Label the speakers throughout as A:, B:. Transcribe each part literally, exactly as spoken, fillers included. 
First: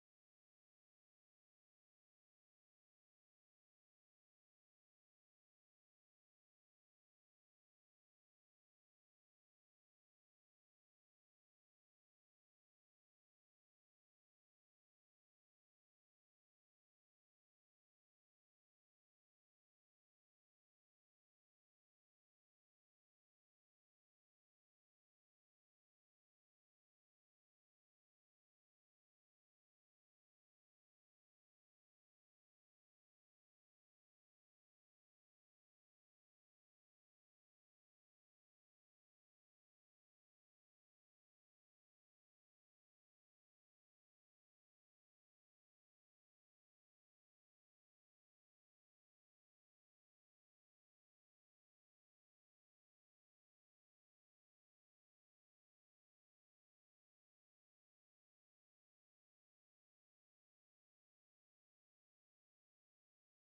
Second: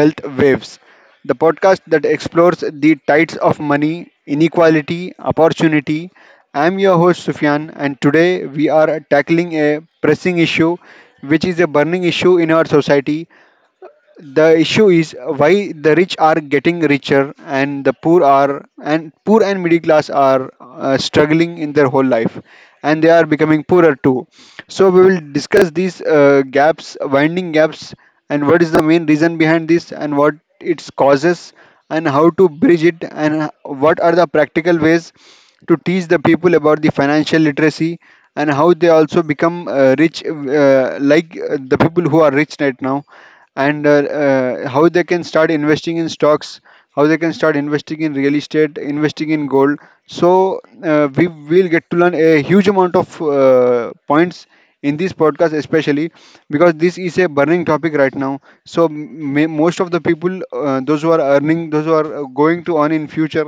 A: Wealth Waves, the podcast that explores the tides of money, inequality, opportunity. I'm your host, Sufyan, and today we are tackling a pressing issue, which is a burning issue in our society. The issue is why the rich are getting richer and the poor are and poor and middle class are uh, struggling in their whole life, and they are becoming poorer too. So we will discuss these uh, gaps, winding gaps, and what is the main reason behind this and what its causes, and how to bridge it, and what are the practical ways to teach the people about the financial literacy, and how they also become uh, rich, uh, like uh, the people who are rich right now, and uh, uh, how they can start investing in stocks, how they can start investing in real estate, investing in gold. So uh, we will get to learn a huge amount of uh, points in this podcast, especially because this is a burning topic right now. So m- most of the people, uh, those who are earning, those who are uh, going to earn in future,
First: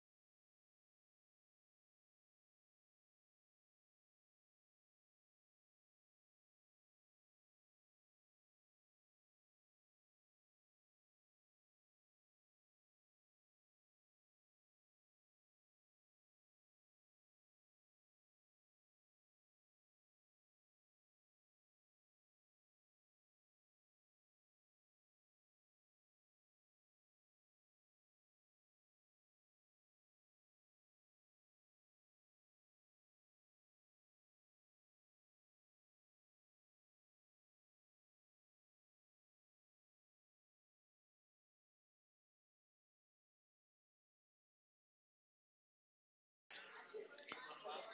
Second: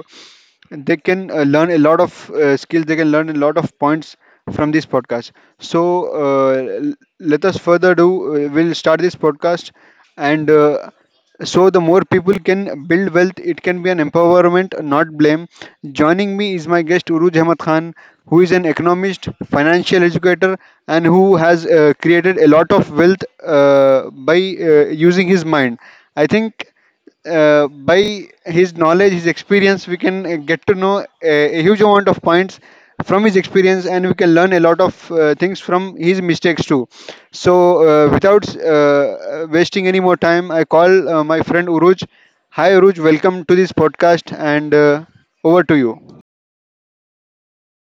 A: and they can uh, learn a lot of uh, skills, they can learn a lot of points from this podcast. So uh, l- let us further do uh, we'll start this podcast. And uh, so the more people can build wealth, it can be an empowerment, not blame. Joining me is my guest Uruj Ahmad Khan, who is an economist, financial educator, and who has uh, created a lot of wealth uh, by uh, using his mind, I think. Uh, by his knowledge, his experience, we can uh, get to know a, a huge amount of points from his experience, and we can learn a lot of uh, things from his mistakes too. So, uh, without uh, wasting any more time, I call uh, my friend Uruj. Hi, Uruj. Welcome to this podcast, and uh, over to you.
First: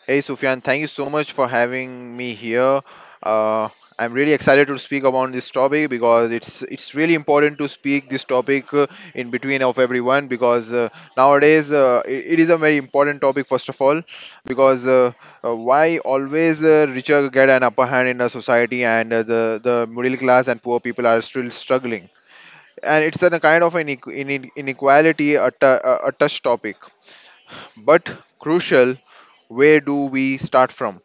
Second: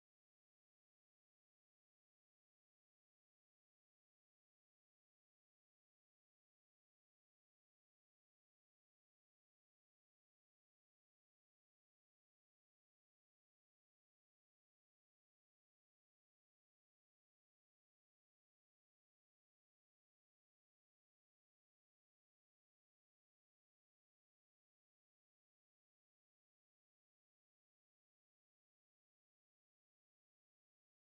B: Hey Sufyan, thank you so much for having me here. Uh, I'm really excited to speak about this topic because it's it's really important to speak this topic, uh, in between of everyone, because uh, nowadays, uh, it, it is a very important topic, first of all, because uh, uh, why always, uh, richer get an upper hand in a society, and uh, the the middle class and poor people are still struggling. And it's a kind of an inequ- ine- inequality, a, t- a a touch topic but crucial. Where do we start from?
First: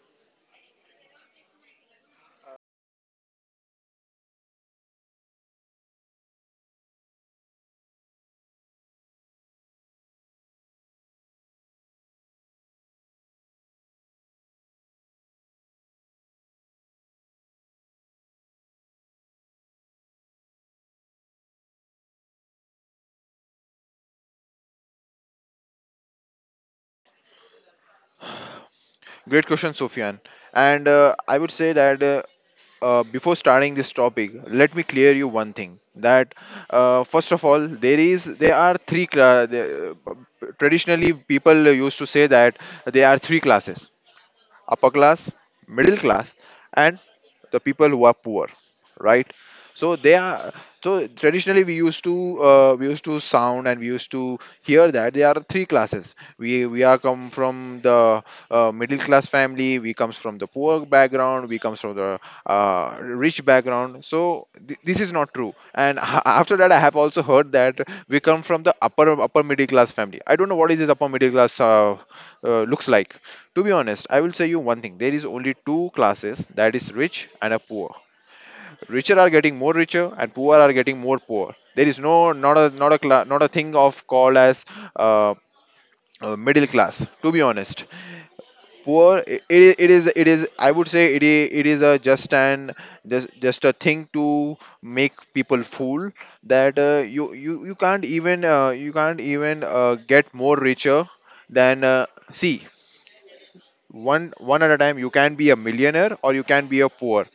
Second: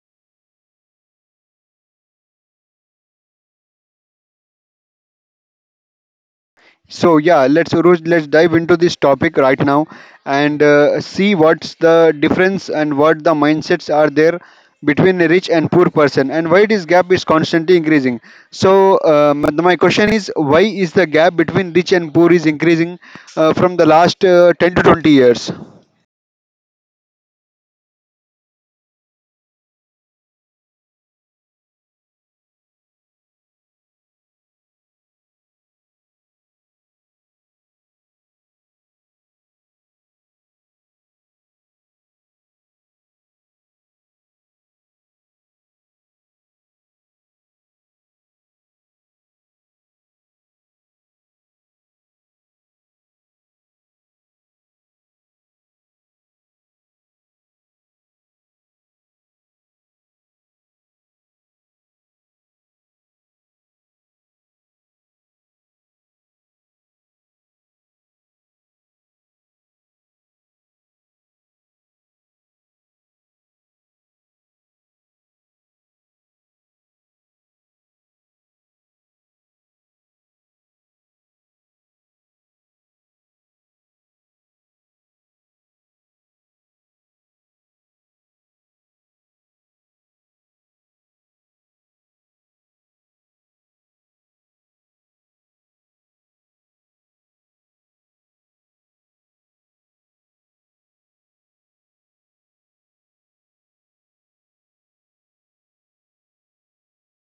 A: So yeah, let's Uruj, let's dive into this topic right now and uh, see what's the difference and what the mindsets are there between a rich and poor person and why this gap is constantly increasing. So um, my question is, why is the gap between rich and poor is increasing uh, from the last uh, ten to twenty years?
B: Great question, Sofyan. And uh, I would say that, uh, uh, before starting this topic, let me clear you one thing. That uh, first of all, there is there are three. Cla- the- uh, traditionally, people used to say that there are three classes: upper class, middle class, and the people who are poor, right? So they are, so traditionally we used to, uh, we used to sound, and we used to hear that there are three classes. We we are come from the uh, middle class family, we comes from the poor background, we comes from the uh, rich background. So th- this is not true. And a- after that I have also heard that we come from the upper upper middle class family. I don't know what is this upper middle class uh, uh, looks like. To be honest, I will say you one thing. There is only two classes, that is rich and a poor. Richer are getting more richer, and poor are getting more poor. There is no, not a not a cla- not a thing of called as uh, uh, middle class. To be honest, poor, it, it is it is, I would say, it is, it is a just an just just a thing to make people fool. That uh, you you you can't even, uh, you can't even, uh, get more richer than, uh, see, one one at a time, you can be a millionaire or you can be a poor.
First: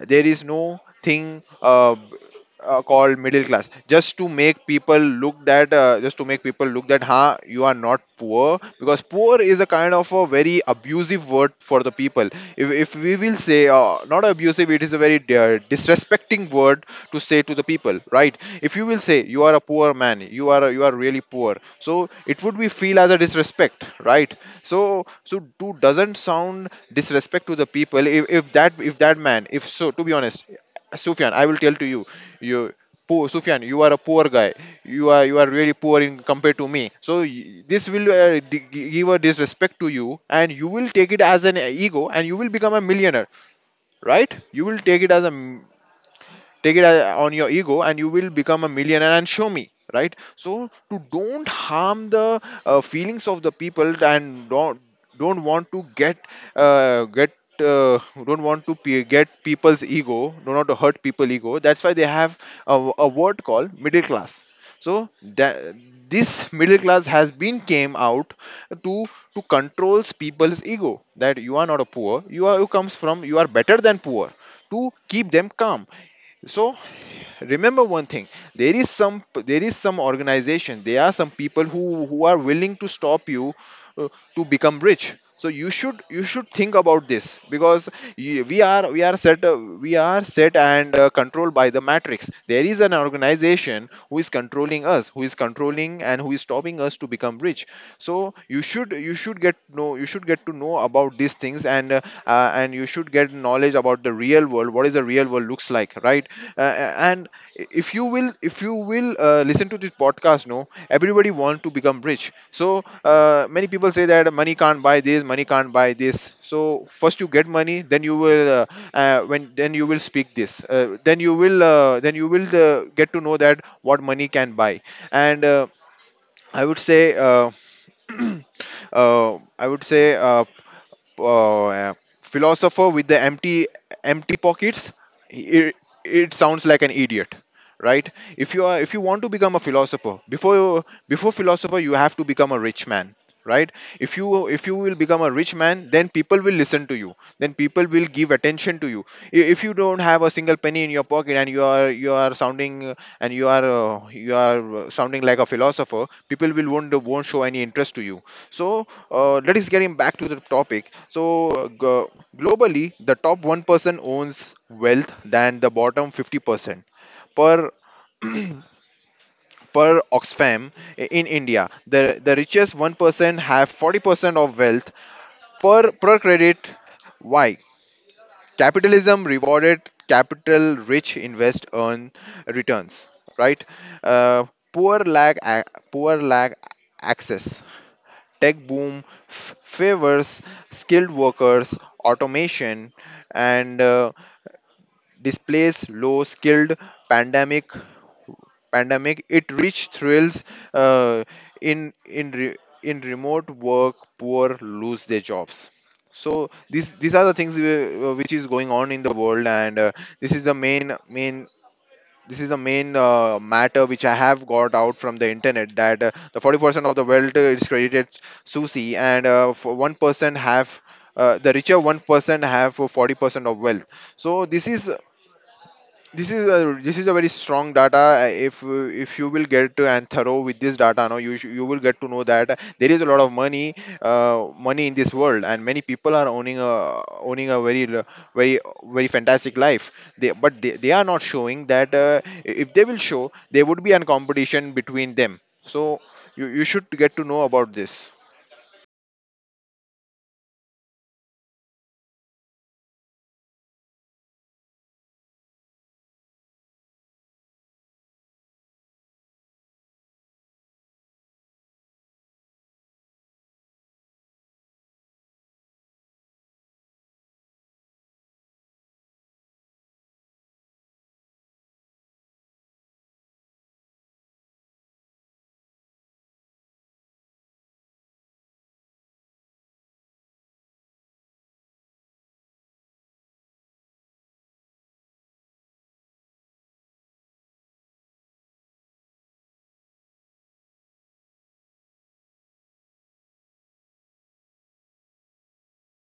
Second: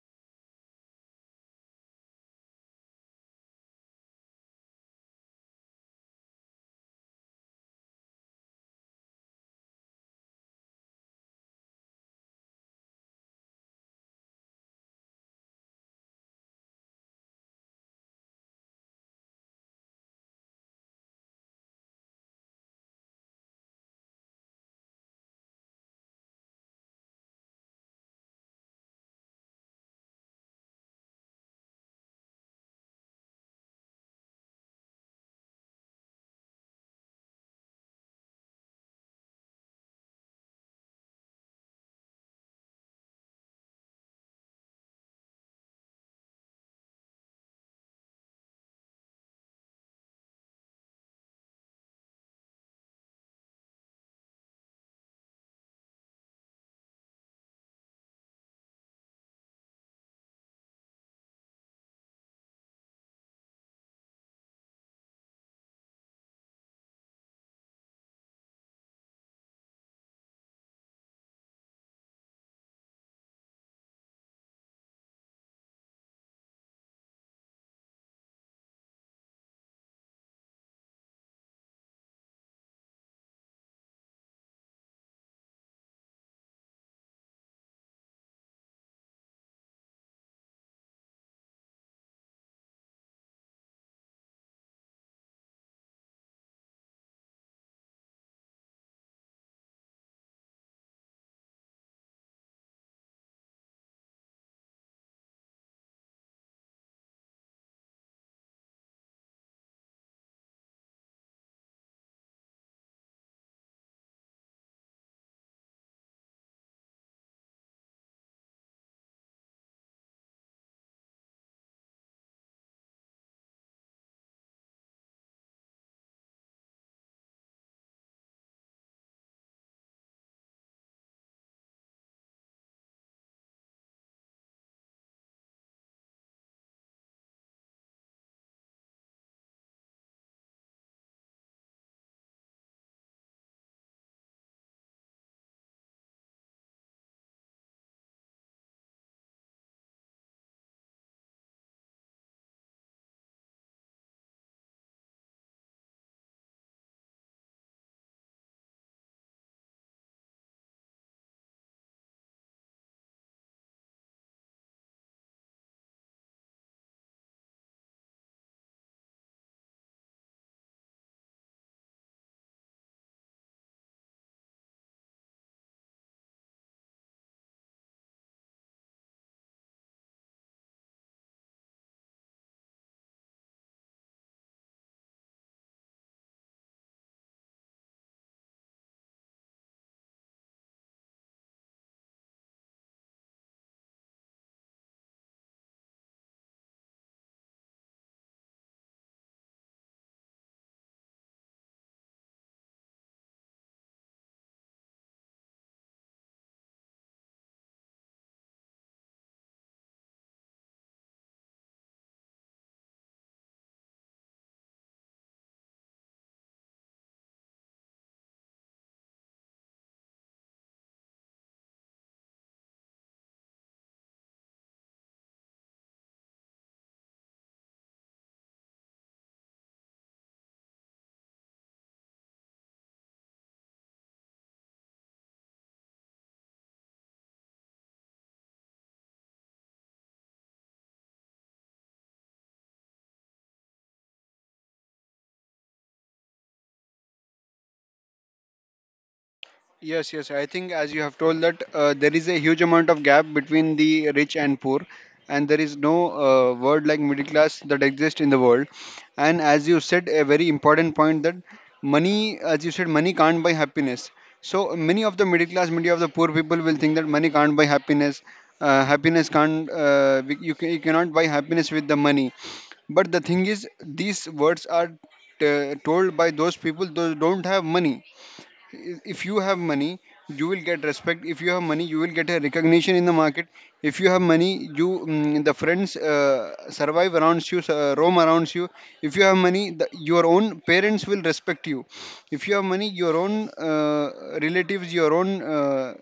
B: There is no thing uh, b- uh, called middle class, just to make people look that, uh, just to make people look that, huh, you are not poor, because poor is a kind of a very abusive word for the people. If, if we will say, uh, not abusive, it is a very uh, disrespecting word to say to the people, right? If you will say you are a poor man, you are you are really poor, so it would be feel as a disrespect, right? So so to doesn't sound disrespect to the people. if, if that if that man if, so to be honest, Sufyan, I will tell to you, you, poor Sufyan, you are a poor guy. You are you are really poor in compared to me. So y- this will, uh, d- gi- give a disrespect to you, and you will take it as an ego, and you will become a millionaire, right? You will take it as a take it a- on your ego, and you will become a millionaire and show me, right? So, to don't harm the uh, feelings of the people, and don't don't want to get, uh, get uh, don't want to pe- get people's ego, don't want to hurt people ego. That's why they have a, a word called middle class. So that, this middle class has been came out to to controls people's ego, that you are not a poor, you are, you comes from, you are better than poor, to keep them calm. So remember one thing. There is some there is some organization, there are some people who who are willing to stop you, uh, to become rich. So you should you should think about this, because y- we are we are set, uh, we are set and uh, controlled by the matrix. There is an organization who is controlling us, who is controlling and who is stopping us to become rich. So you should you should get know you should get to know about these things, and uh, uh, and you should get knowledge about the real world, what is the real world looks like, right? Uh, uh, and if you will, if you will uh, listen to this podcast, no, everybody want to become rich. So uh, many people say that money can't buy this, money can't buy this. So first you get money, then you will, uh, uh, when then you will speak this, uh, then you will uh, then you will uh, get to know that what money can buy. And uh, I would say, uh, uh, I would say uh, uh, philosopher with the empty empty pockets, it, it sounds like an idiot, right? If you are if you want to become a philosopher, before you, before philosopher, you have to become a rich man, right? If you if you will become a rich man, then people will listen to you, then people will give attention to you. I- if you don't have a single penny in your pocket, and you are you are sounding, uh, and you are, uh, you are uh, sounding like a philosopher, people will won't won't show any interest to you. So uh, let us getting back to the topic. So uh, g- globally, the top one person owns wealth than the bottom fifty percent, per per Oxfam. I- in India. The the richest one person have forty percent of wealth, per per credit. Why? Capitalism rewarded capital, rich invest earn returns, right? Uh, poor lag a- poor lag access. Tech boom f- favors skilled workers, automation, and uh, displays low skilled pandemic. Pandemic it rich thrills, uh, in in re- in remote work. Poor lose their jobs. So these these are the things, uh, which is going on in the world, and uh, this is the main main this is the main uh, matter which I have got out from the internet. That uh, the forty percent of the wealth, uh, is credited Susi, and uh, for one percent have, uh, the richer one percent have uh, forty percent of wealth. So this is this is a this is a very strong data. Uh, if uh, if you will get, uh, and thorough with this data, now you sh- you will get to know that there is a lot of money, uh, money in this world, and many people are owning a owning a very l- very very fantastic life. They, but they, they are not showing that. Uh, if they will show, there would be an competition between them. So you, you should get to know about this.
A: Yes, yes. I think as you have told that uh, there is a huge amount of gap between the rich and poor, and there is no uh, word like middle class that exists in the world. And as you said, a very important point that money, as you said, money can't buy happiness. So many of the middle class, many of the poor people will think that money can't buy happiness. Uh, happiness can't. Uh, we- you, ca- you cannot buy happiness with the money. But the thing is, these words are t- told by those people who don't have money. If you have money, you will get respect. If you have money, you will get a recognition in the market. If you have money, you mm, the friends uh, survive around you, uh, roam around you. If you have money, the, your own parents will respect you. If you have money, your own uh, relatives, your own uh,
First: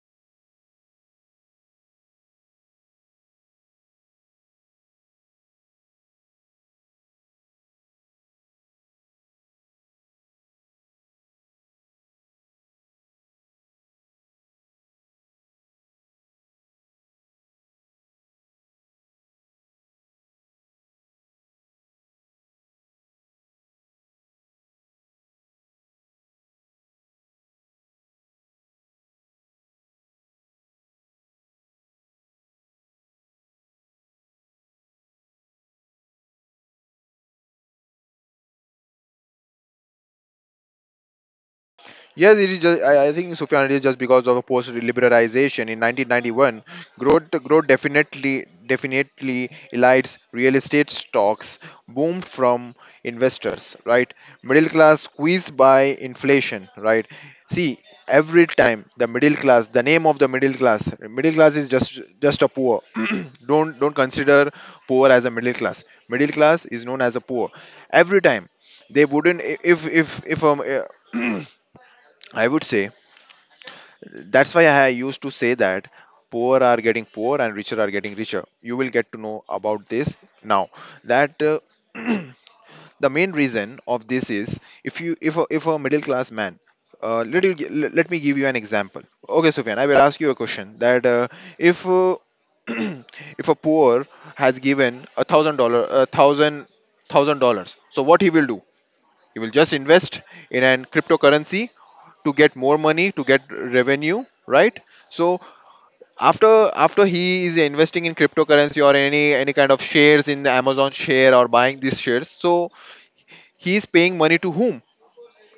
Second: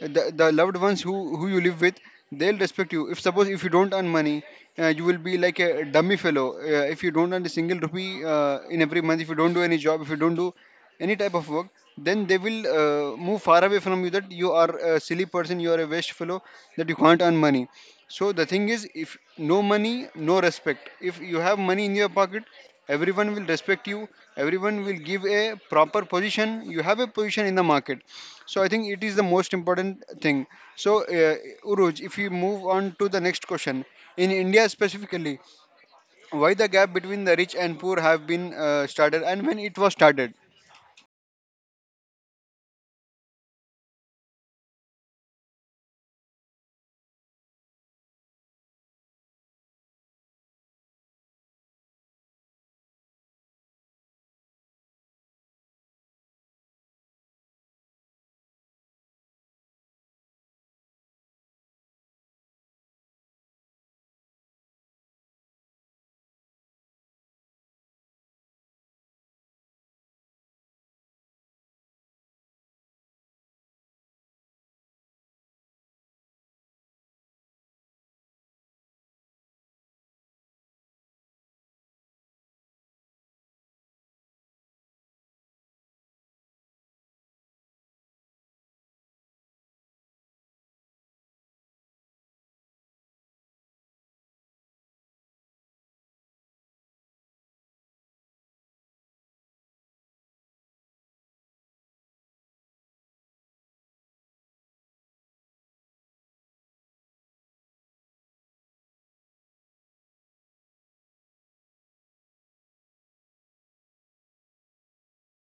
A: the, the loved ones who who you live with, they'll respect you. If suppose if you don't earn money, uh, you will be like a dummy fellow. Uh, if you don't earn a single rupee uh, in every month, if you don't do any job, if you don't do any type of work, then they will uh, move far away from you, that you are a silly person, you are a waste fellow, that you can't earn money. So the thing is, if no money, no respect. If you have money in your pocket, everyone will respect you. Everyone will give a proper position. You have a position in the market. So I think it is the most important thing. So uh, Uruj, if you move on to the next question, in India specifically, why the gap between the rich and poor have been uh, started, and when it was started?
B: Yes, it is just, I, I think Sufyan, it is just because of post liberalization in nineteen ninety-one. Growth, growth definitely, definitely elites real estate stocks boomed from investors, right? Middle class squeezed by inflation, right? See, every time the middle class, the name of the middle class, middle class is just just a poor. don't don't consider poor as a middle class. Middle class is known as a poor. Every time they wouldn't if if if um. I would say, that's why I used to say that poor are getting poor and richer are getting richer. You will get to know about this now. That uh, the main reason of this is, if you if a, if a middle class man. Uh, let, you, gi- let let me give you an example. Okay, Sufyan, I will ask you a question. That uh, if uh, if a poor has given a thousand dollar a thousand thousand dollars, so what he will do? He will just invest in an cryptocurrency to get more money, to get revenue, right? So, after after he is investing in cryptocurrency, or any any kind of shares in the Amazon share, or buying these shares, so he is paying money to whom?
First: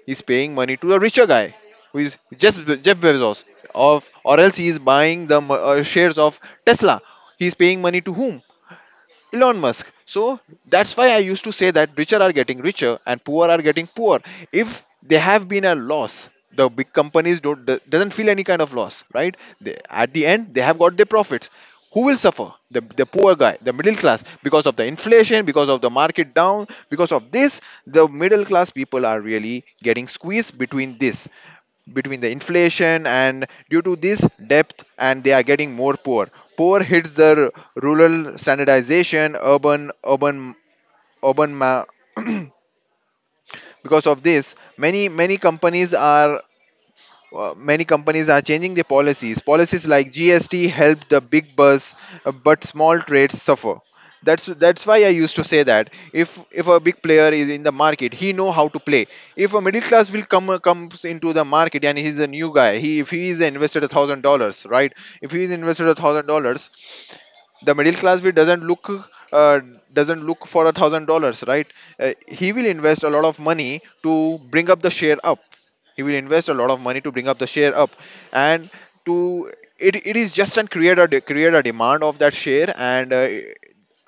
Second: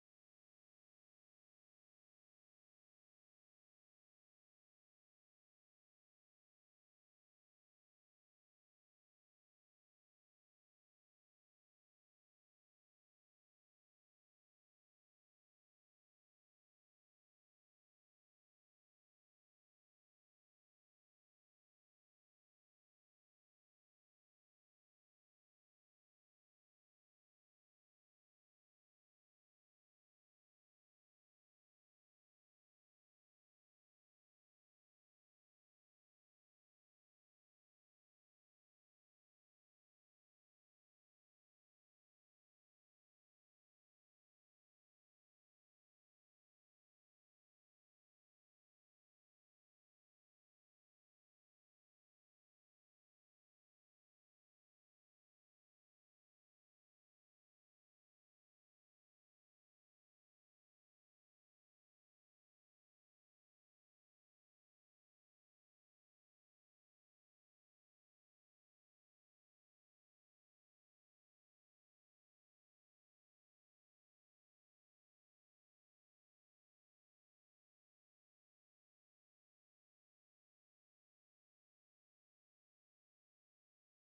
B: He's paying money to a richer guy, who is just Jeff Bezos. Of, or else, he is buying the mo- uh, shares of Tesla. He's paying money to whom? Elon Musk. So that's why I used to say that richer are getting richer and poor are getting poor. If they have been a loss, the big companies don't do- doesn't feel any kind of loss, right? They, at the end, they have got their profits. Who will suffer? The, the poor guy, the middle class, because of the inflation, because of the market down, because of this, the middle class people are really getting squeezed between this, between the inflation, and due to this depth, and they are getting more poor. Poor hits the r- rural standardization urban, urban urban ma- because of this, many many companies are uh, many companies are changing their policies. Policies like G S T help the big bus, uh, but small trades suffer. That's that's why I used to say that if if a big player is in the market, he know how to play. If a middle class will come comes into the market and he's a new guy, he if he is invested a thousand dollars, right? If he is invested a thousand dollars, the middle class will doesn't look, uh, doesn't look for a thousand dollars, right. Uh, he will invest a lot of money to bring up the share up. He will invest a lot of money to bring up the share up, and to it, it is just and create a de- create a demand of that share. And uh,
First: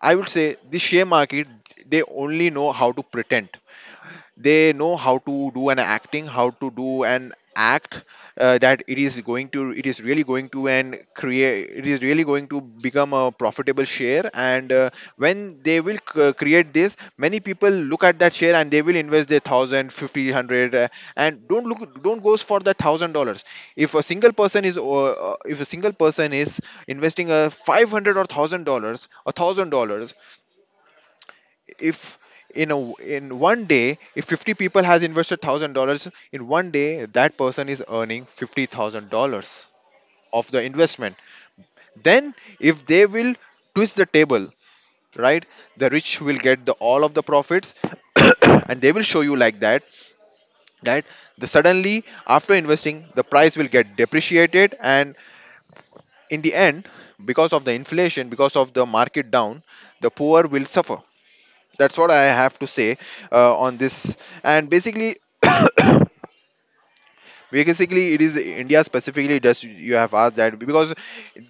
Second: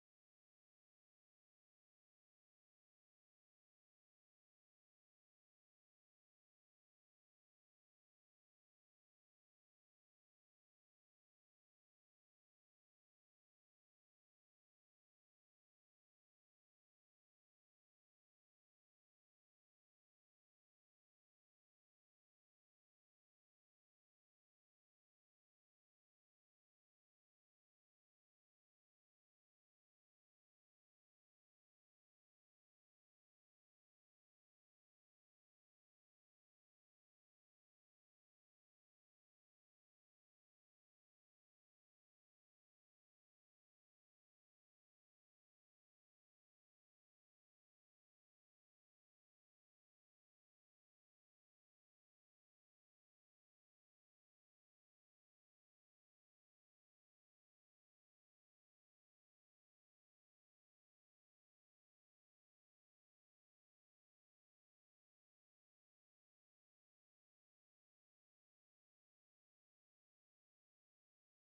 B: I would say the share market, they only know how to pretend. They know how to do an acting, how to do an act. Uh, that it is going to it is really going to and create it is really going to become a profitable share. And uh, when they will c- create this, many people look at that share and they will invest their thousand fifty hundred. Uh, and don't look, don't goes for the thousand dollars. If a single person is uh, uh, if a single person is investing a five hundred or thousand dollars, a thousand dollars. If in a in one day, if fifty people has invested one thousand dollars in one day, that person is earning fifty thousand dollars of the investment. Then, if they will twist the table, right? The rich will get the all of the profits. And they will show you like that, that the suddenly after investing, the price will get depreciated, and in the end, because of the inflation, because of the market down, the poor will suffer. That's what I have to say, uh, on this. And basically, basically, it is India specifically, just you have asked that, because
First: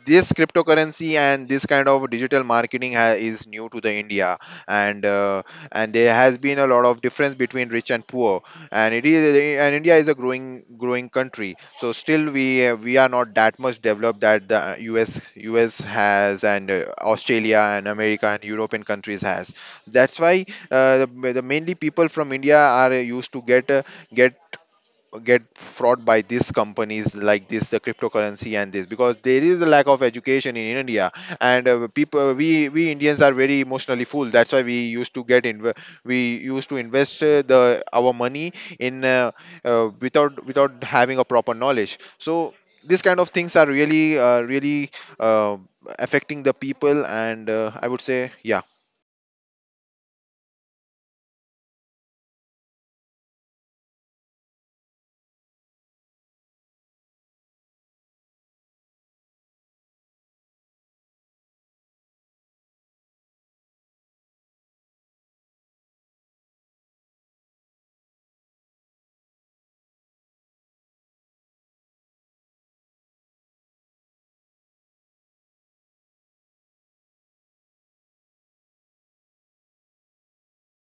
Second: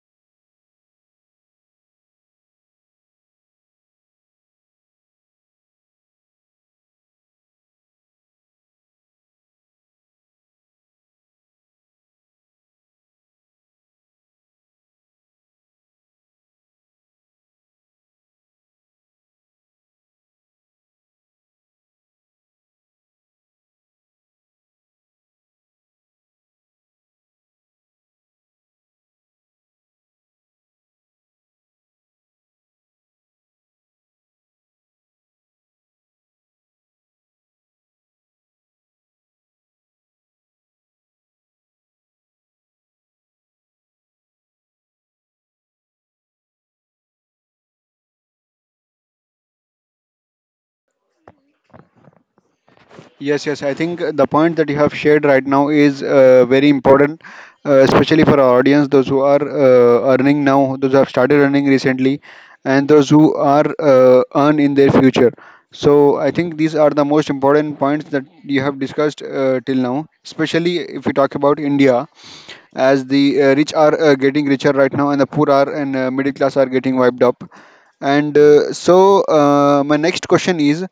B: this cryptocurrency and this kind of digital marketing ha- is new to the India, and uh, and there has been a lot of difference between rich and poor. And it is and India is a growing growing country, so still we uh, we are not that much developed that the U S U S has, and uh, Australia and America and European countries has. That's why, uh, the, the mainly people from India are uh, used to get uh, get get fraud by these companies like this, the cryptocurrency and this, because there is a lack of education in India. And uh, People, uh, we we Indians are very emotionally full. That's why we used to get in we used to invest, uh, the our money in uh, uh, without without having a proper knowledge. So these kind of things are really, uh, really uh, affecting the people. And uh, I would say, yeah.
A: Yes, yes. I think uh, the point that you have shared right now is uh, very important, uh, especially for our audience, those who are uh, earning now, those who have started earning recently, and those who are uh, earn in their future. So I think these are the most important points that you have discussed uh, till now, especially if we talk about India, as the uh, rich are uh, getting richer right now, and the poor are and uh, middle class are getting wiped up. And uh, so uh, my next question is,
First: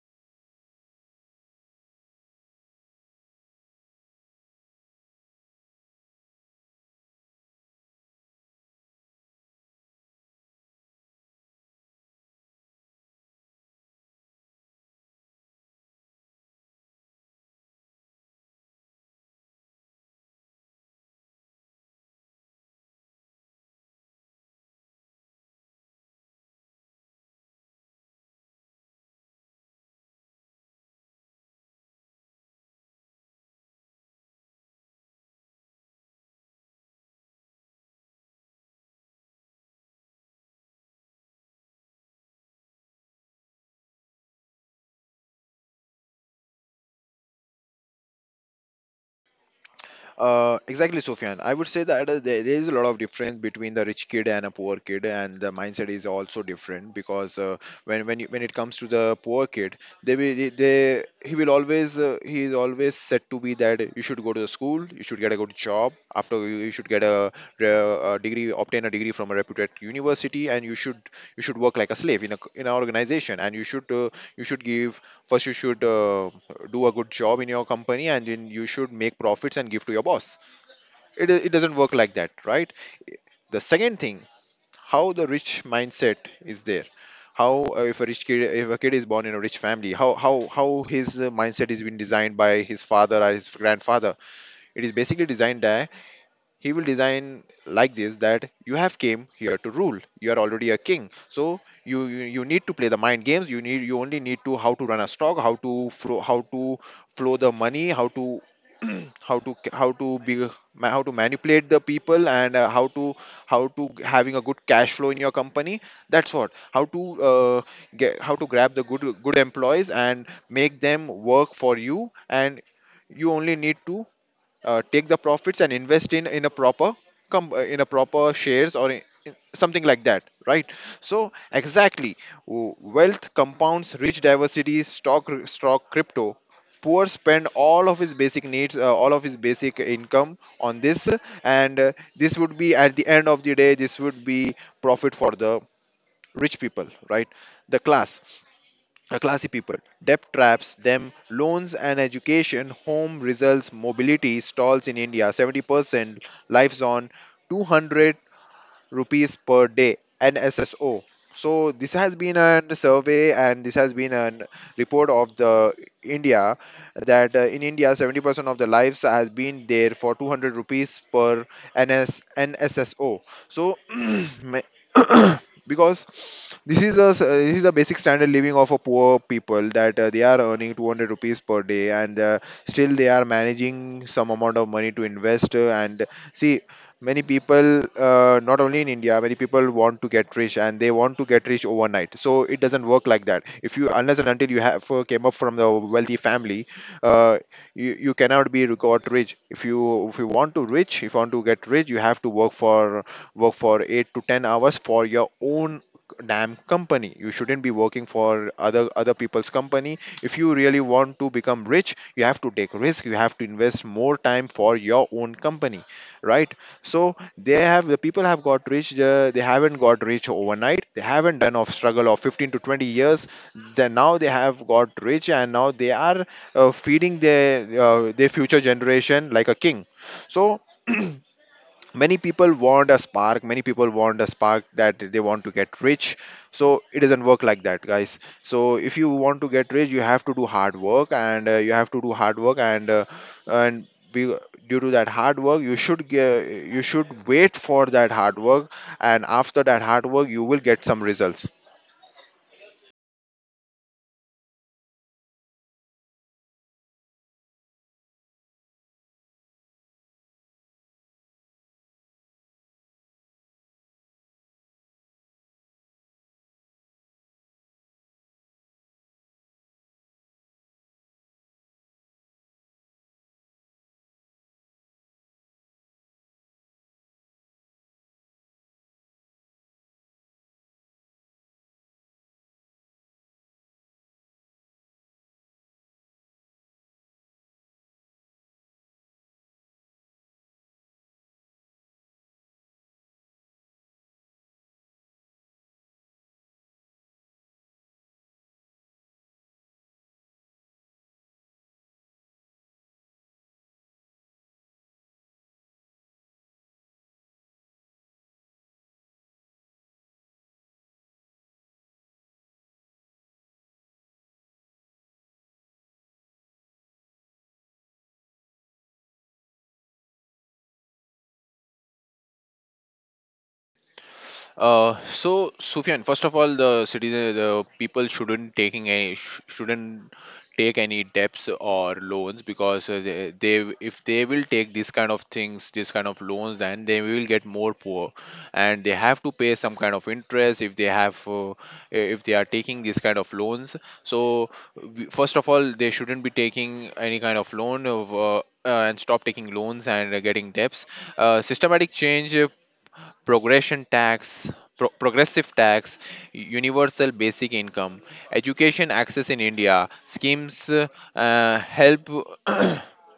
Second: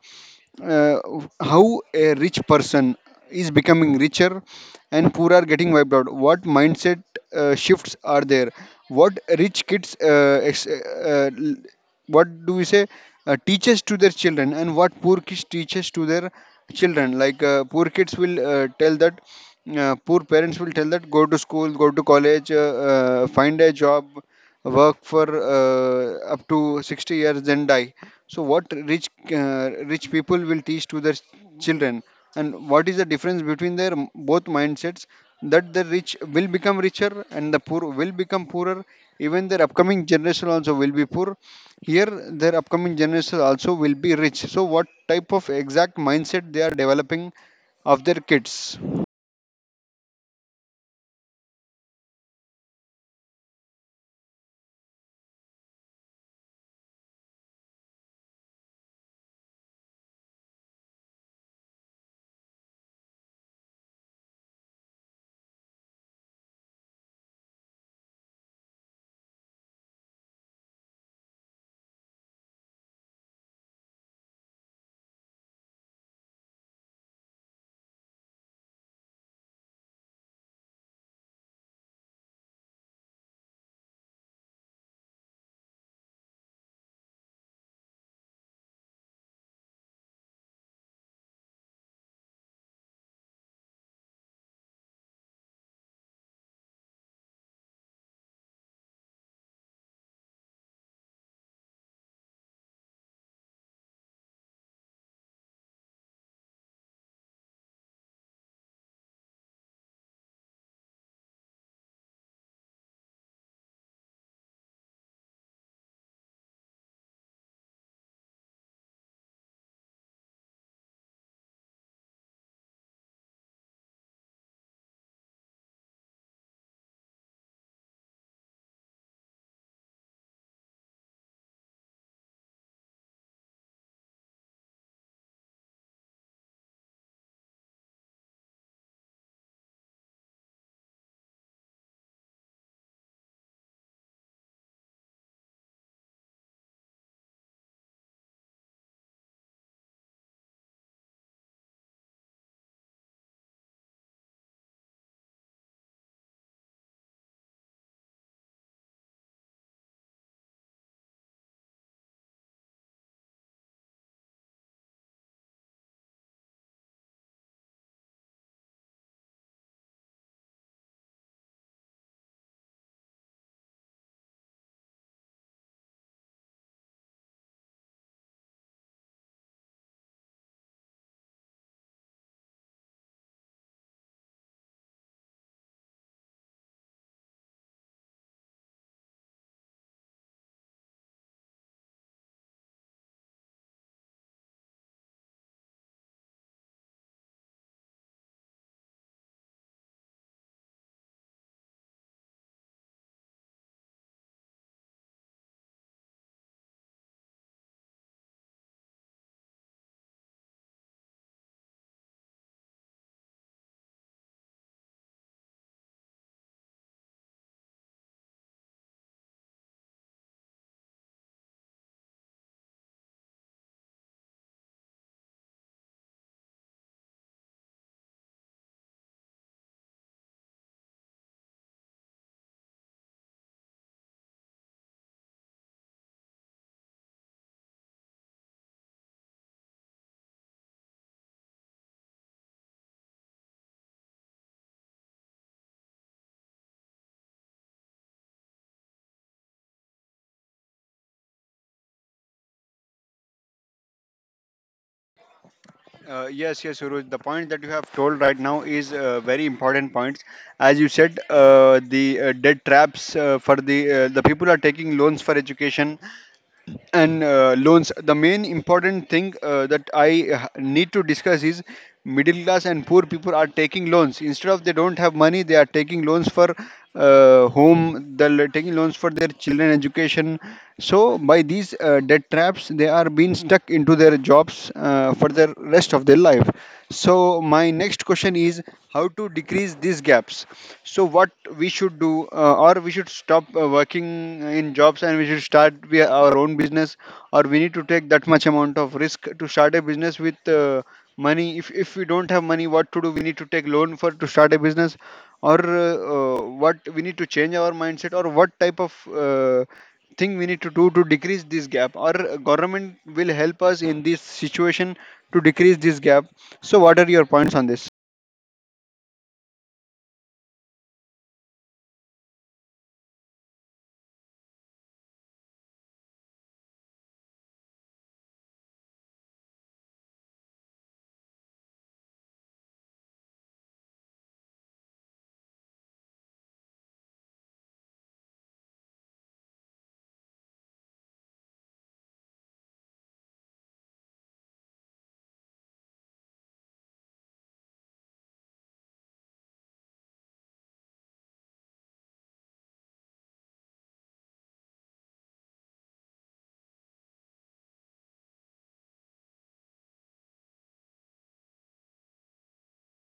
A: uh, how a rich person is becoming richer and poor are getting wiped out? What mindset uh, shifts are there? What rich kids uh, ex- uh, l- what do we say uh, teaches to their children, and what poor kids teaches to their children? Like uh, poor kids will uh, tell that, uh, poor parents will tell that, go to school, go to college, uh, uh, find a job, work for uh, up to sixty years, then die. So what rich uh, rich people will teach to their children, and what is the difference between their m- both mindsets, that the rich will become richer and the poor will become poorer, even their upcoming generation also will be poor here, their upcoming generation also will be rich? So what type of exact mindset they are developing of their kids?
B: Uh, exactly, Sufyan. I would say that uh, there there is a lot of difference between the rich kid and a poor kid, and the mindset is also different, because uh, when when you, when it comes to the poor kid, they will they they- he will always uh, he is always set to be that you should go to the school, you should get a good job. After you, you should get a, uh, a degree, obtain a degree from a reputed university, and you should you should work like a slave in a c- in an organization, and you should uh, you should give. First, you should uh, do a good job in your company, and then you should make profits and give to your boss. It it doesn't work like that, right? The second thing: how the rich mindset is there. How, uh, if a rich kid if a kid is born in a rich family, how how how his uh, mindset is been designed by his father or his grandfather. It is basically designed. He will design like this, that you have came here to rule, you are already a king. So you you, you need to play the mind games, you need you only need to how to run a stock, how to flow how to flow the money, how to how to how to be ma- how to manipulate the people, and uh, how to how to g- having a good cash flow in your company. That's what. how to uh, get how to grab the good good employees and make them work for you. And you only need to uh, take the profits and invest in in a proper com- uh, in a proper shares or in, in something like that, right? So, exactly, w- wealth compounds, rich diversity, stock, r- stock, crypto. Poor spend all of his basic needs uh, all of his basic income on this. And uh, this would be at the end of the day, this would be profit for the rich people, right, the class uh, classy people. Debt traps them. Loans and education, home results, mobility stalls in India. seventy percent lives on rupees per day, N S S O. So this has been a survey and this has been a report of the India, that uh, in India, seventy percent of the lives has been there for two hundred rupees per N S N S S O. So, ma- because this is the this is the basic standard living of a poor people, that uh, they are earning two hundred rupees per day. And uh, still they are managing some amount of money to invest, uh, and see, many people, uh, not only in India, many people want to get rich, and they want to get rich overnight. So it doesn't work like that. If you Unless and until you have uh, came up from the wealthy family, uh, you, you cannot be got rich. If you if you want to rich if you want to get rich, you have to work for work for eight to ten hours for your own damn company. You shouldn't be working for other other people's company. If you really want to become rich, you have to take risk, you have to invest more time for your own company, right? So they have the people have got rich. Uh, they haven't got rich overnight, they haven't done of struggle of fifteen to twenty years. Then now they have got rich, and now they are uh, feeding their uh, their future generation like a king. So, many people want a spark many people want a spark, that they want to get rich. So it doesn't work like that, guys. So if you want to get rich, you have to do hard work, and uh, you have to do hard work and uh, and be, due to that hard work, you should ge- you should wait for that hard work, and after that hard work, you will get some results.
A: Uh, yes, yes, Suraj. The point that you have told right now is uh, very important points. As you said, uh, the uh, debt traps uh, for the uh, the people are taking loans for education and uh, loans. The main important thing uh, that I uh, need to discuss is middle class and poor people are taking loans instead of they don't have money. They are taking loans for uh, home. They're taking loans for their children education. So by these uh, debt traps, they are being stuck into their jobs uh, for the rest of their of their life. So my next question is, how to decrease these gaps. So what we should do, uh, or we should stop uh, working in jobs and we should start we, our own business, or we need to take that much amount of risk to start a business with uh, money. If if we don't have money, what to do? We need to take loan for to start a business, or uh, uh, what we need to change our mindset, or what type of uh, thing we need to do to decrease this gap, or government will help us in this situation to decrease this gap? So what are your points on this?
B: Uh, so, Sufyan, first of all, the citizen, the people shouldn't taking any sh- shouldn't take any debts or loans, because uh, they, they if they will take this kind of things, this kind of loans, then they will get more poor, and they have to pay some kind of interest if they have uh, if they are taking this kind of loans. So, we- first of all, they shouldn't be taking any kind of loan of. Uh, uh, and stop taking loans, and uh, getting debts. Uh, systematic change, progression tax, pro- progressive tax, universal basic income, education access in India, schemes, uh, uh, help.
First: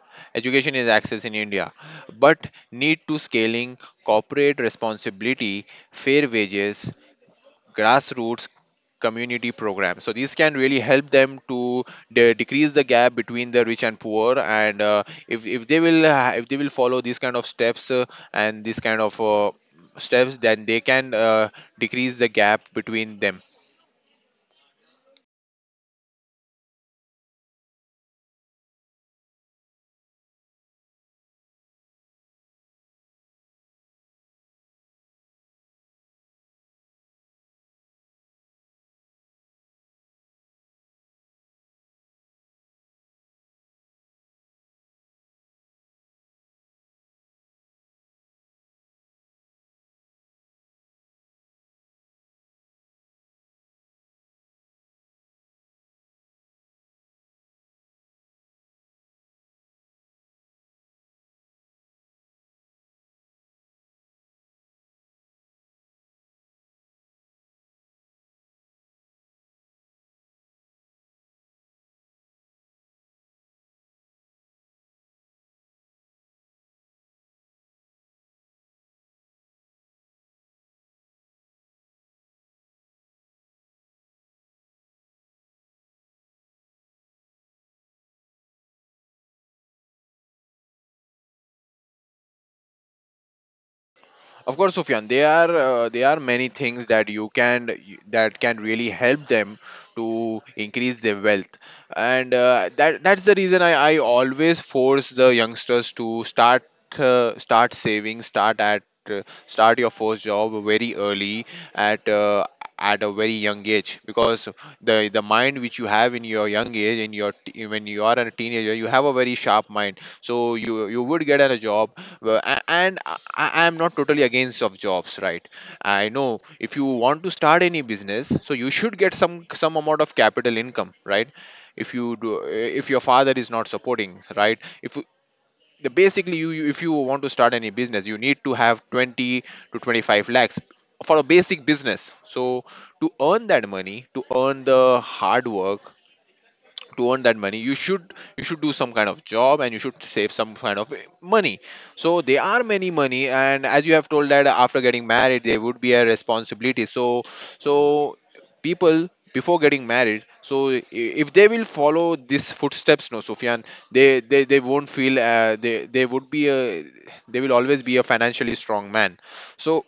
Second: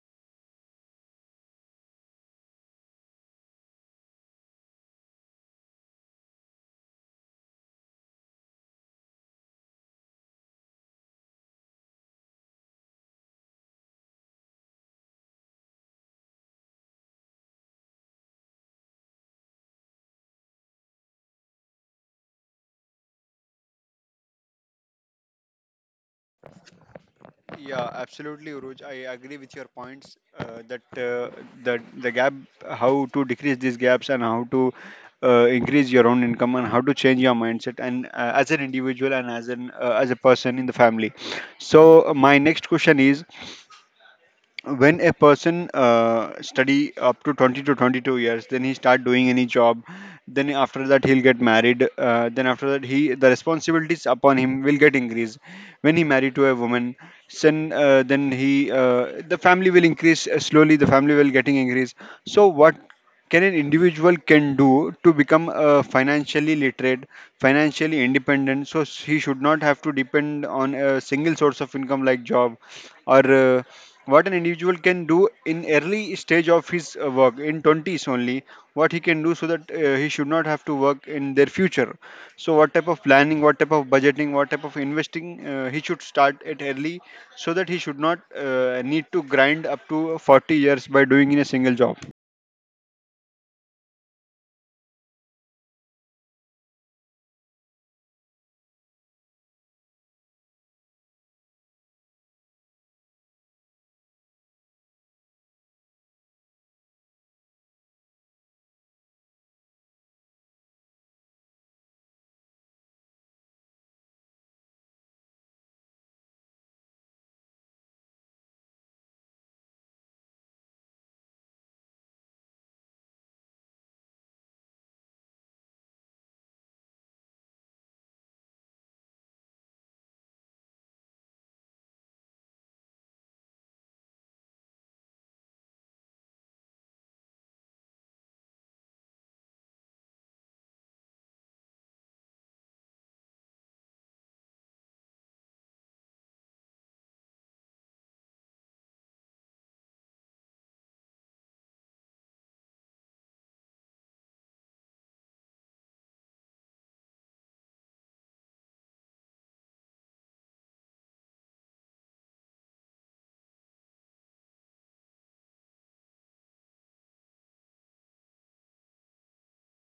B: Education is access in India, but need to scaling, corporate responsibility, fair wages, grassroots community programs. So these can really help them to de- decrease the gap between the rich and poor. And uh, if if they will uh, if they will follow these kind of steps, uh, and these kind of uh, steps, then they can uh, decrease the gap between them.
A: Yeah, absolutely, Uruj. I agree with your points uh, that uh, that the gap, how to decrease these gaps and how to uh, increase your own income and how to change your mindset and uh, as an individual and as an uh, as a person in the family. So uh, my next question is, when a person uh, study up to twenty to twenty-two years, then he start doing any job, then after that he'll get married, uh, then after that he the responsibilities upon him will get increased when he married to a woman, then uh, then he uh, the family will increase, uh, slowly the family will getting increased. So what can an individual can do to become uh, financially literate, financially independent, so s- he should not have to depend on a single source of income like job, or uh, what an individual can do in early stage of his uh, work in twenties only, what he can do so that uh, he should not have to work in their future? So what type of planning, what type of budgeting, what type of investing uh, he should start at early, so that he should not uh, need to grind up to forty years by doing in a single job?
B: Of course, Sufyan, there are uh, there are many things that you can that can really help them to increase their wealth, and uh, that that's the reason I, I always force the youngsters to start uh, start saving, start at uh, start your first job very early at uh, at a very young age, because the the mind which you have in your young age, in your t- when you are a teenager, you have a very sharp mind. So you you would get a job. Well, a- and I I am not totally against of jobs, right? I know if you want to start any business, so you should get some some amount of capital income, right? If you do, eh, if your father is not supporting, right? If you- the basically you you- If you want to start any business, you need to have twenty to twenty-five lakhs for a basic business. So to earn that money, to earn the hard work, to earn that money you should you should do some kind of job and you should save some kind of eh, money. So there are many money, and as you have told that after getting married there would be a responsibility, so so people before getting married, so i- if they will follow these footsteps, no Sufyan, they they, they won't feel uh, they they would be a they will always be a financially strong man. So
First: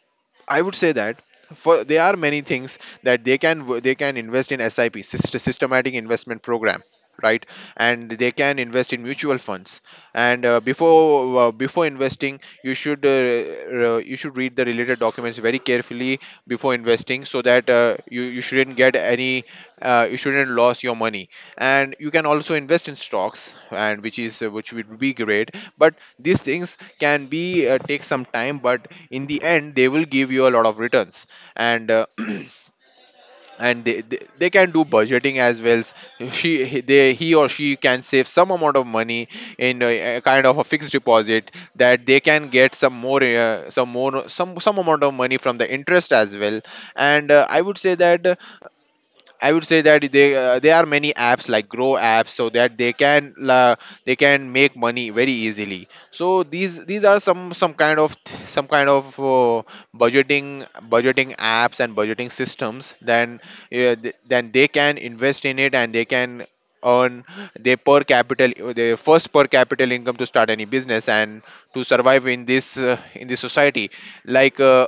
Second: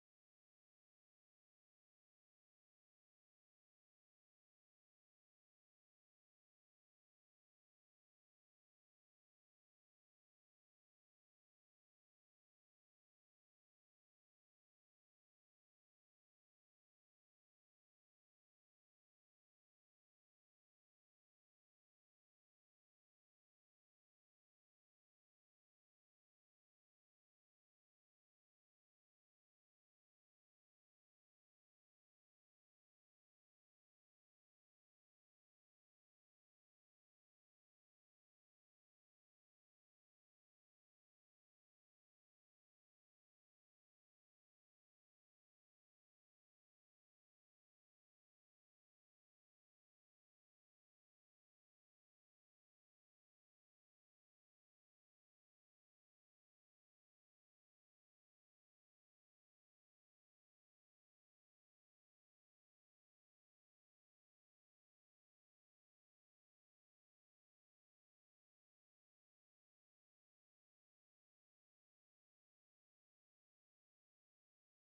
B: I would say that, for there are many things that they can w- they can invest in S I P, syst- systematic investment program, right, and they can invest in mutual funds. And uh, before uh, before investing, you should uh, uh, you should read the related documents very carefully before investing, so that uh, you you shouldn't get any uh, you shouldn't lose your money. And you can also invest in stocks, and which is uh, which would be great, but these things can be uh, take some time, but in the end they will give you a lot of returns. And uh, and they, they they can do budgeting as well. She he- they he or she can save some amount of money in a, a kind of a fixed deposit, that they can get some more uh, some more some some amount of money from the interest as well. And uh, i would say that I would say that they uh, there are many apps like grow apps, so that they can uh, they can make money very easily. So these these are some some kind of some kind of uh, budgeting budgeting apps and budgeting systems. Then uh, th- then they can invest in it, and they can earn their per capital, their first per capital income, to start any business and to survive in this uh, in this society, like uh,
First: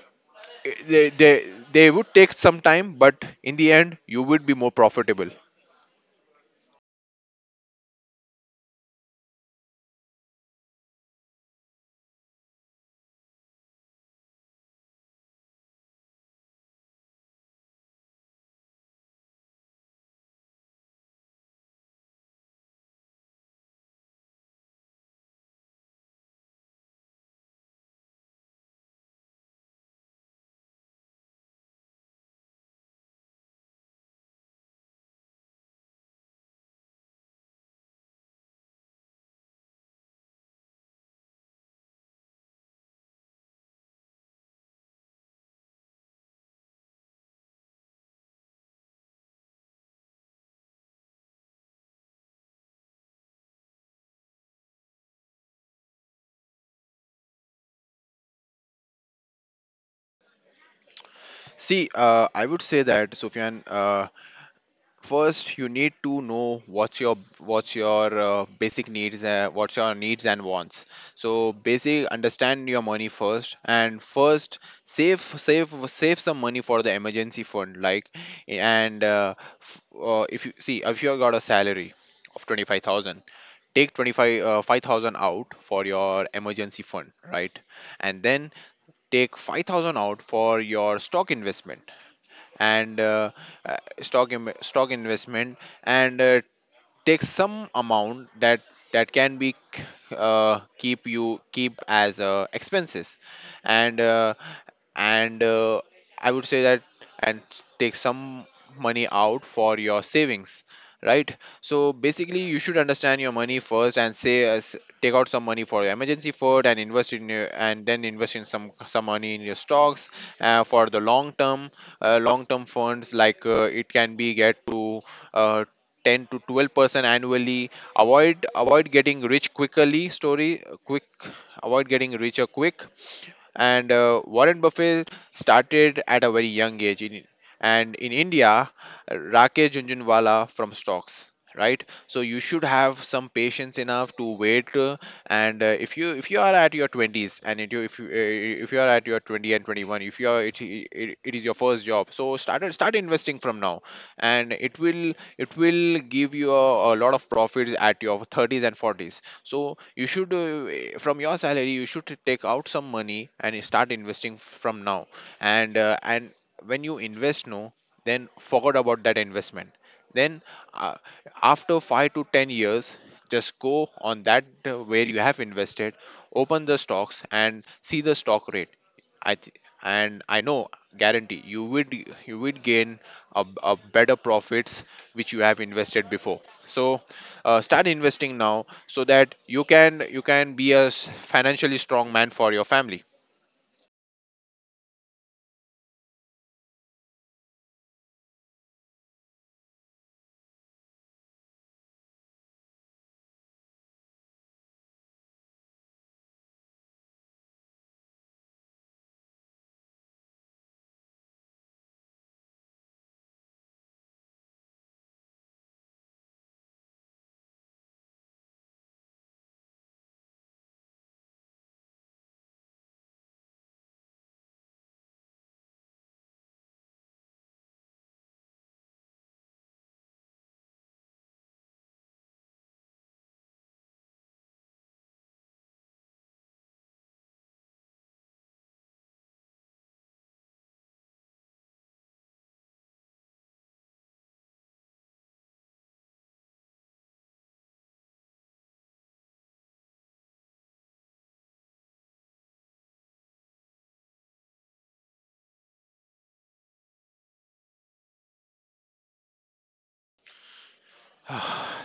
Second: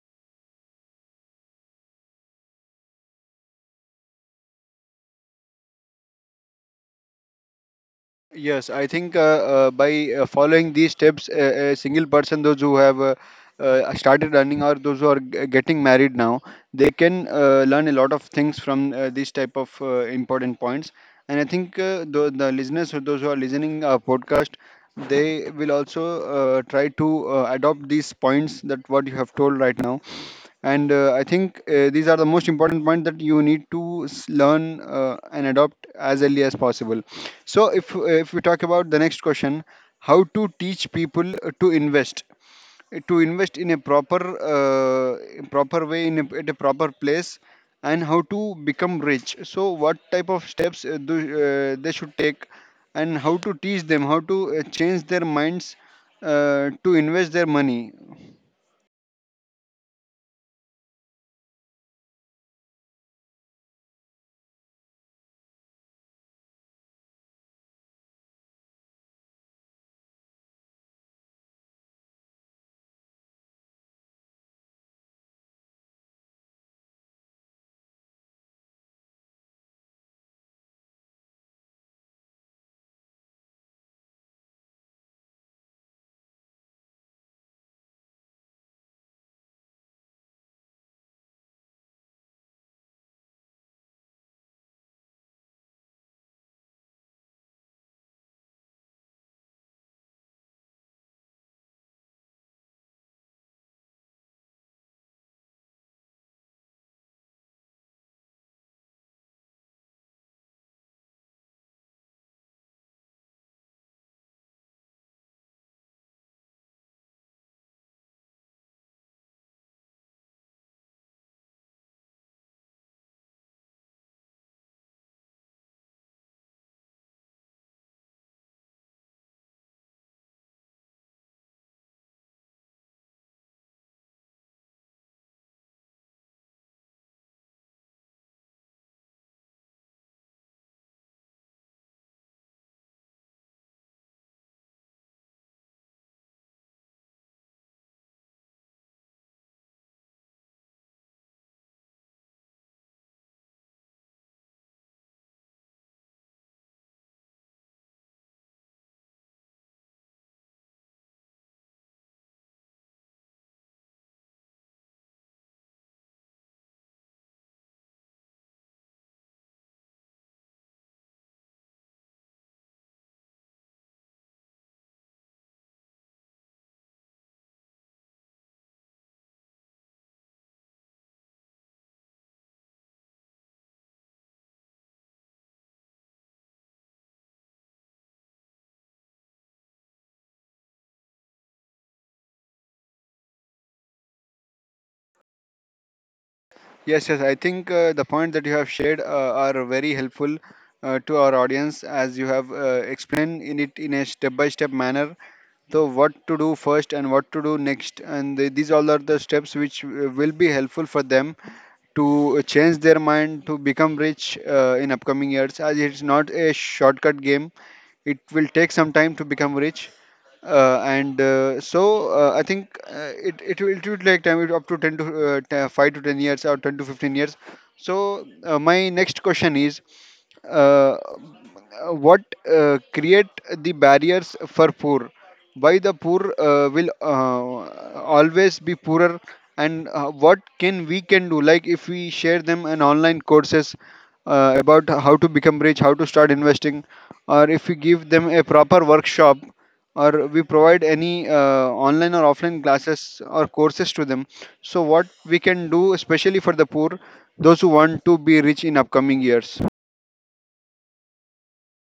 B: they, they they would take some time, but in the end you would be more profitable.
A: Yes, I think uh, uh, by uh, following these steps, a, a single person, those who have uh, uh, started running, or those who are g- getting married now, they can uh, learn a lot of things from uh, these type of uh, important points. And I think uh, the, the listeners, or those who are listening our podcast, they will also uh, try to uh, adopt these points that what you have told right now. And uh, I think uh, these are the most important point that you need to s- learn uh, and adopt as early as possible. So if uh, if we talk about the next question, how to teach people uh, to invest, uh, to invest in a proper uh, in proper way in a, at a proper place, and how to become rich. So what type of steps uh, do uh, they should take, and how to teach them how to uh, change their minds uh, to invest their money?
B: See uh, I would say that, Sufyan, uh, first you need to know what's your what's your uh, basic needs, uh, what's your needs and wants. So basic, understand your money first, and first save, save save some money for the emergency fund, like. And uh, f- uh, if you see, if you got a salary of twenty-five thousand, take twenty-five uh, five thousand out for your emergency fund, right. And then take five thousand out for your stock investment. And uh, uh, stock Im- stock investment. And uh, take some amount that that can be k- uh, keep you keep as uh, expenses. And uh, and uh, I would say that and take some money out for your savings, right. So basically, you should understand your money first, and say as, take out some money for your emergency fund, and invest in your, and then invest in some some money in your stocks uh, for the long term, uh, long term funds, like uh, it can be get to uh, ten to twelve percent annually. Avoid avoid getting rich quickly story quick, avoid getting richer quick. And uh, Warren Buffett started at a very young age in, and in India, Rakesh Junjunwala from stocks, right. So you should have some patience enough to wait, uh, and uh, if you if you are at your twenties, and it, you- if you uh, if you are at your 20 and twenty-one, if you are it, it, it is your first job, so start start investing from now. And it will it will give you a, a lot of profits at your thirties and forties. So you should uh, from your salary you should take out some money and start investing from now. And uh, and when you invest now, then forget about that investment. Then uh, after five to ten years, just go on that uh, where you have invested, open the stocks and see the stock rate. I th- and I know, guarantee, you would, you would gain a, a better profits which you have invested before. So uh, start investing now, so that you can you can be a s- financially strong man for your family.
A: Yes, yes. I think uh, the point that you have shared uh, are very helpful uh, to our audience, as you have uh, explained in it in a step-by-step manner. So, what to do first and what to do next, and the, these all are the steps which uh, will be helpful for them to change their mind to become rich uh, in upcoming years, as it's not a shortcut game. It will take some time to become rich, uh, and uh, so uh, I think uh, it, it will it will take time, it up to ten to uh, t- five to ten years or ten to fifteen years. So uh, my next question is, uh, what uh, create the barriers for poor, why the poor uh, will uh, always be poorer? And uh, what can we can do, like if we share them an online courses uh, about how to become rich, how to start investing, or if we give them a proper workshop, or we provide any uh, online or offline classes or courses to them? So what we can do especially for the poor, those who want to be rich in upcoming years?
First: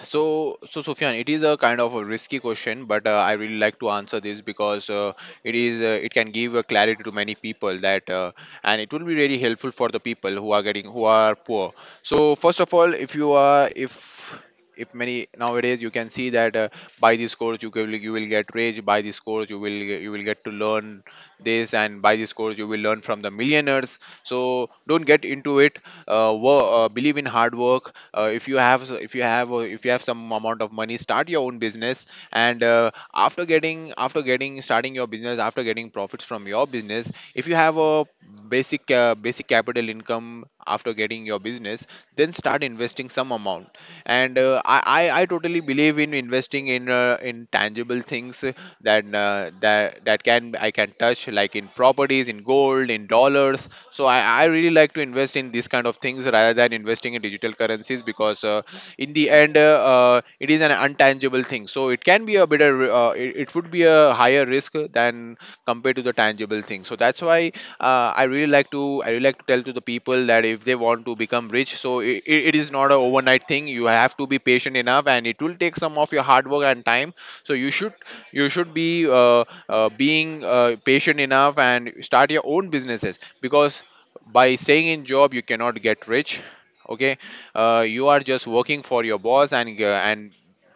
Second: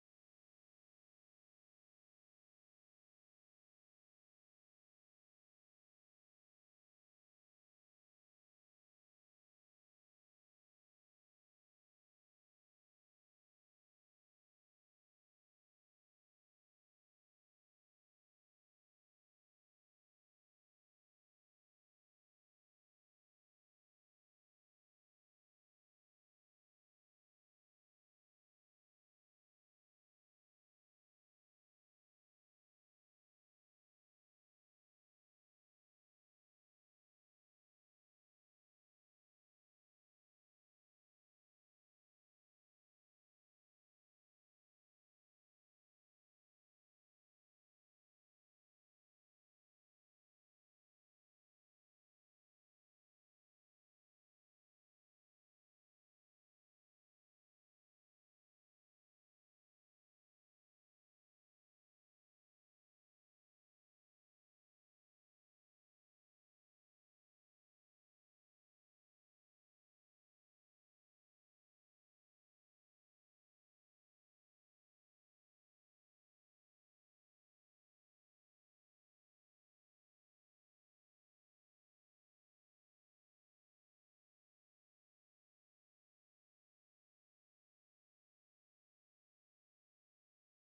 B: So, so Sufyan, it is a kind of a risky question, but uh, I really like to answer this, because uh, it is uh, it can give a clarity to many people, that uh, and it will be really helpful for the people who are getting, who are poor. So, first of all, if you are if if many nowadays, you can see that uh, by this course you will, you will get rich, by this course you will, you will get to learn this, and by this course you will learn from the millionaires, so don't get into it. Uh, wo- uh, believe in hard work. Uh, if you have if you have uh, if you have some amount of money, start your own business. And uh, after getting after getting starting your business, after getting profits from your business, if you have a basic, uh, basic capital income after getting your business, then start investing some amount. And uh, I, I i totally believe in investing in uh, in tangible things, uh, that uh, that that can, I can touch, like in properties, in gold, in dollars. So I, I really like to invest in these kind of things rather than investing in digital currencies, because uh, in the end uh, uh, it is an untangible thing, so it can be a better uh, it, it would be a higher risk than compared to the tangible thing. So that's why uh, i really like to I really like to tell to the people that if they want to become rich, so it, it is not a overnight thing, you have to be patient enough, and it will take some of your hard work and time. So you should, you should be uh, uh, being uh, patient enough and start your own businesses, because by staying in job you cannot get rich. Okay, uh, you are just working for your boss, and g- and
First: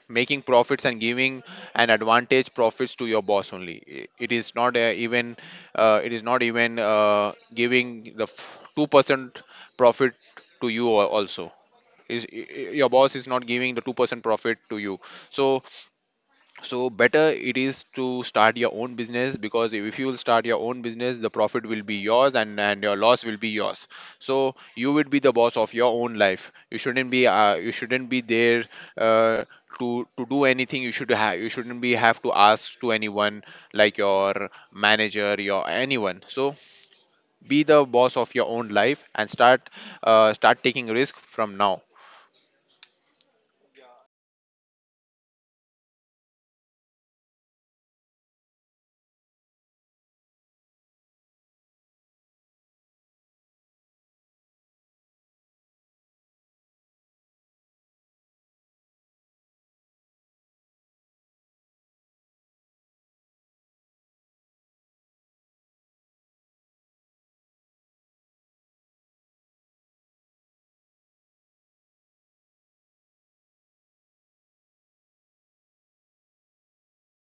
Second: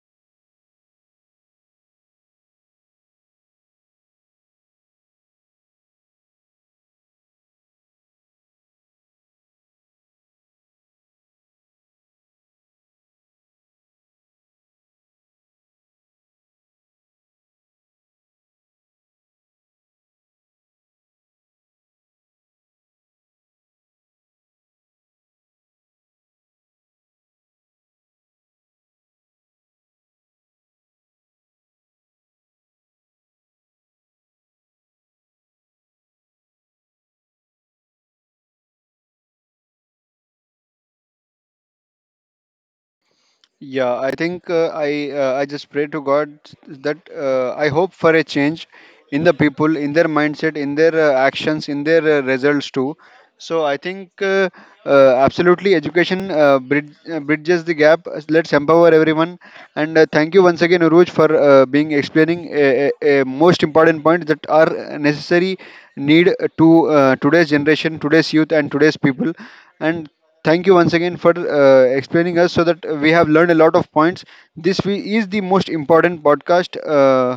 B: making profits and giving an advantage profits to your boss only. I- it is not uh, even uh, it is not even uh, giving the f- two percent profit to you al- also, is i- i- your boss is not giving the two percent profit to you. So so better it is to start your own business, because if you will start your own business, the profit will be yours, and, and your loss will be yours. So you would be the boss of your own life. You shouldn't be uh, you shouldn't be there uh, to to do anything, you should have, you shouldn't be have to ask to anyone, like your manager, your anyone. So be the boss of your own life and start uh, start taking risk from now.
A: Yeah, I think uh, I uh, I just pray to God that uh, I hope for a change in the people, in their mindset, in their uh, actions, in their uh, results too. So I think uh, uh, absolutely education uh, brid- uh, bridges the gap. Uh, Let's empower everyone. And uh, thank you once again, Uruj, for uh, being explaining a, a, a most important point that are necessary need to uh, today's generation, today's youth, and today's people. And thank you once again for uh, explaining us so that we have learned a lot of points. This we, is the most important podcast uh,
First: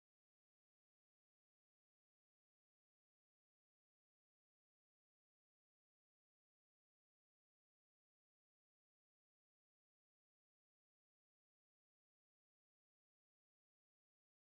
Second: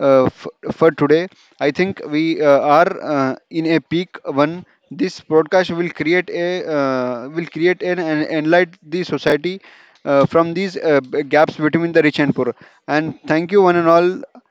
A: uh, f- for today. I think we uh, are uh, in a peak one. This broadcast will create a uh, will create and an, enlight the society uh, from these uh, b- gaps between the rich and poor. And thank you one and all.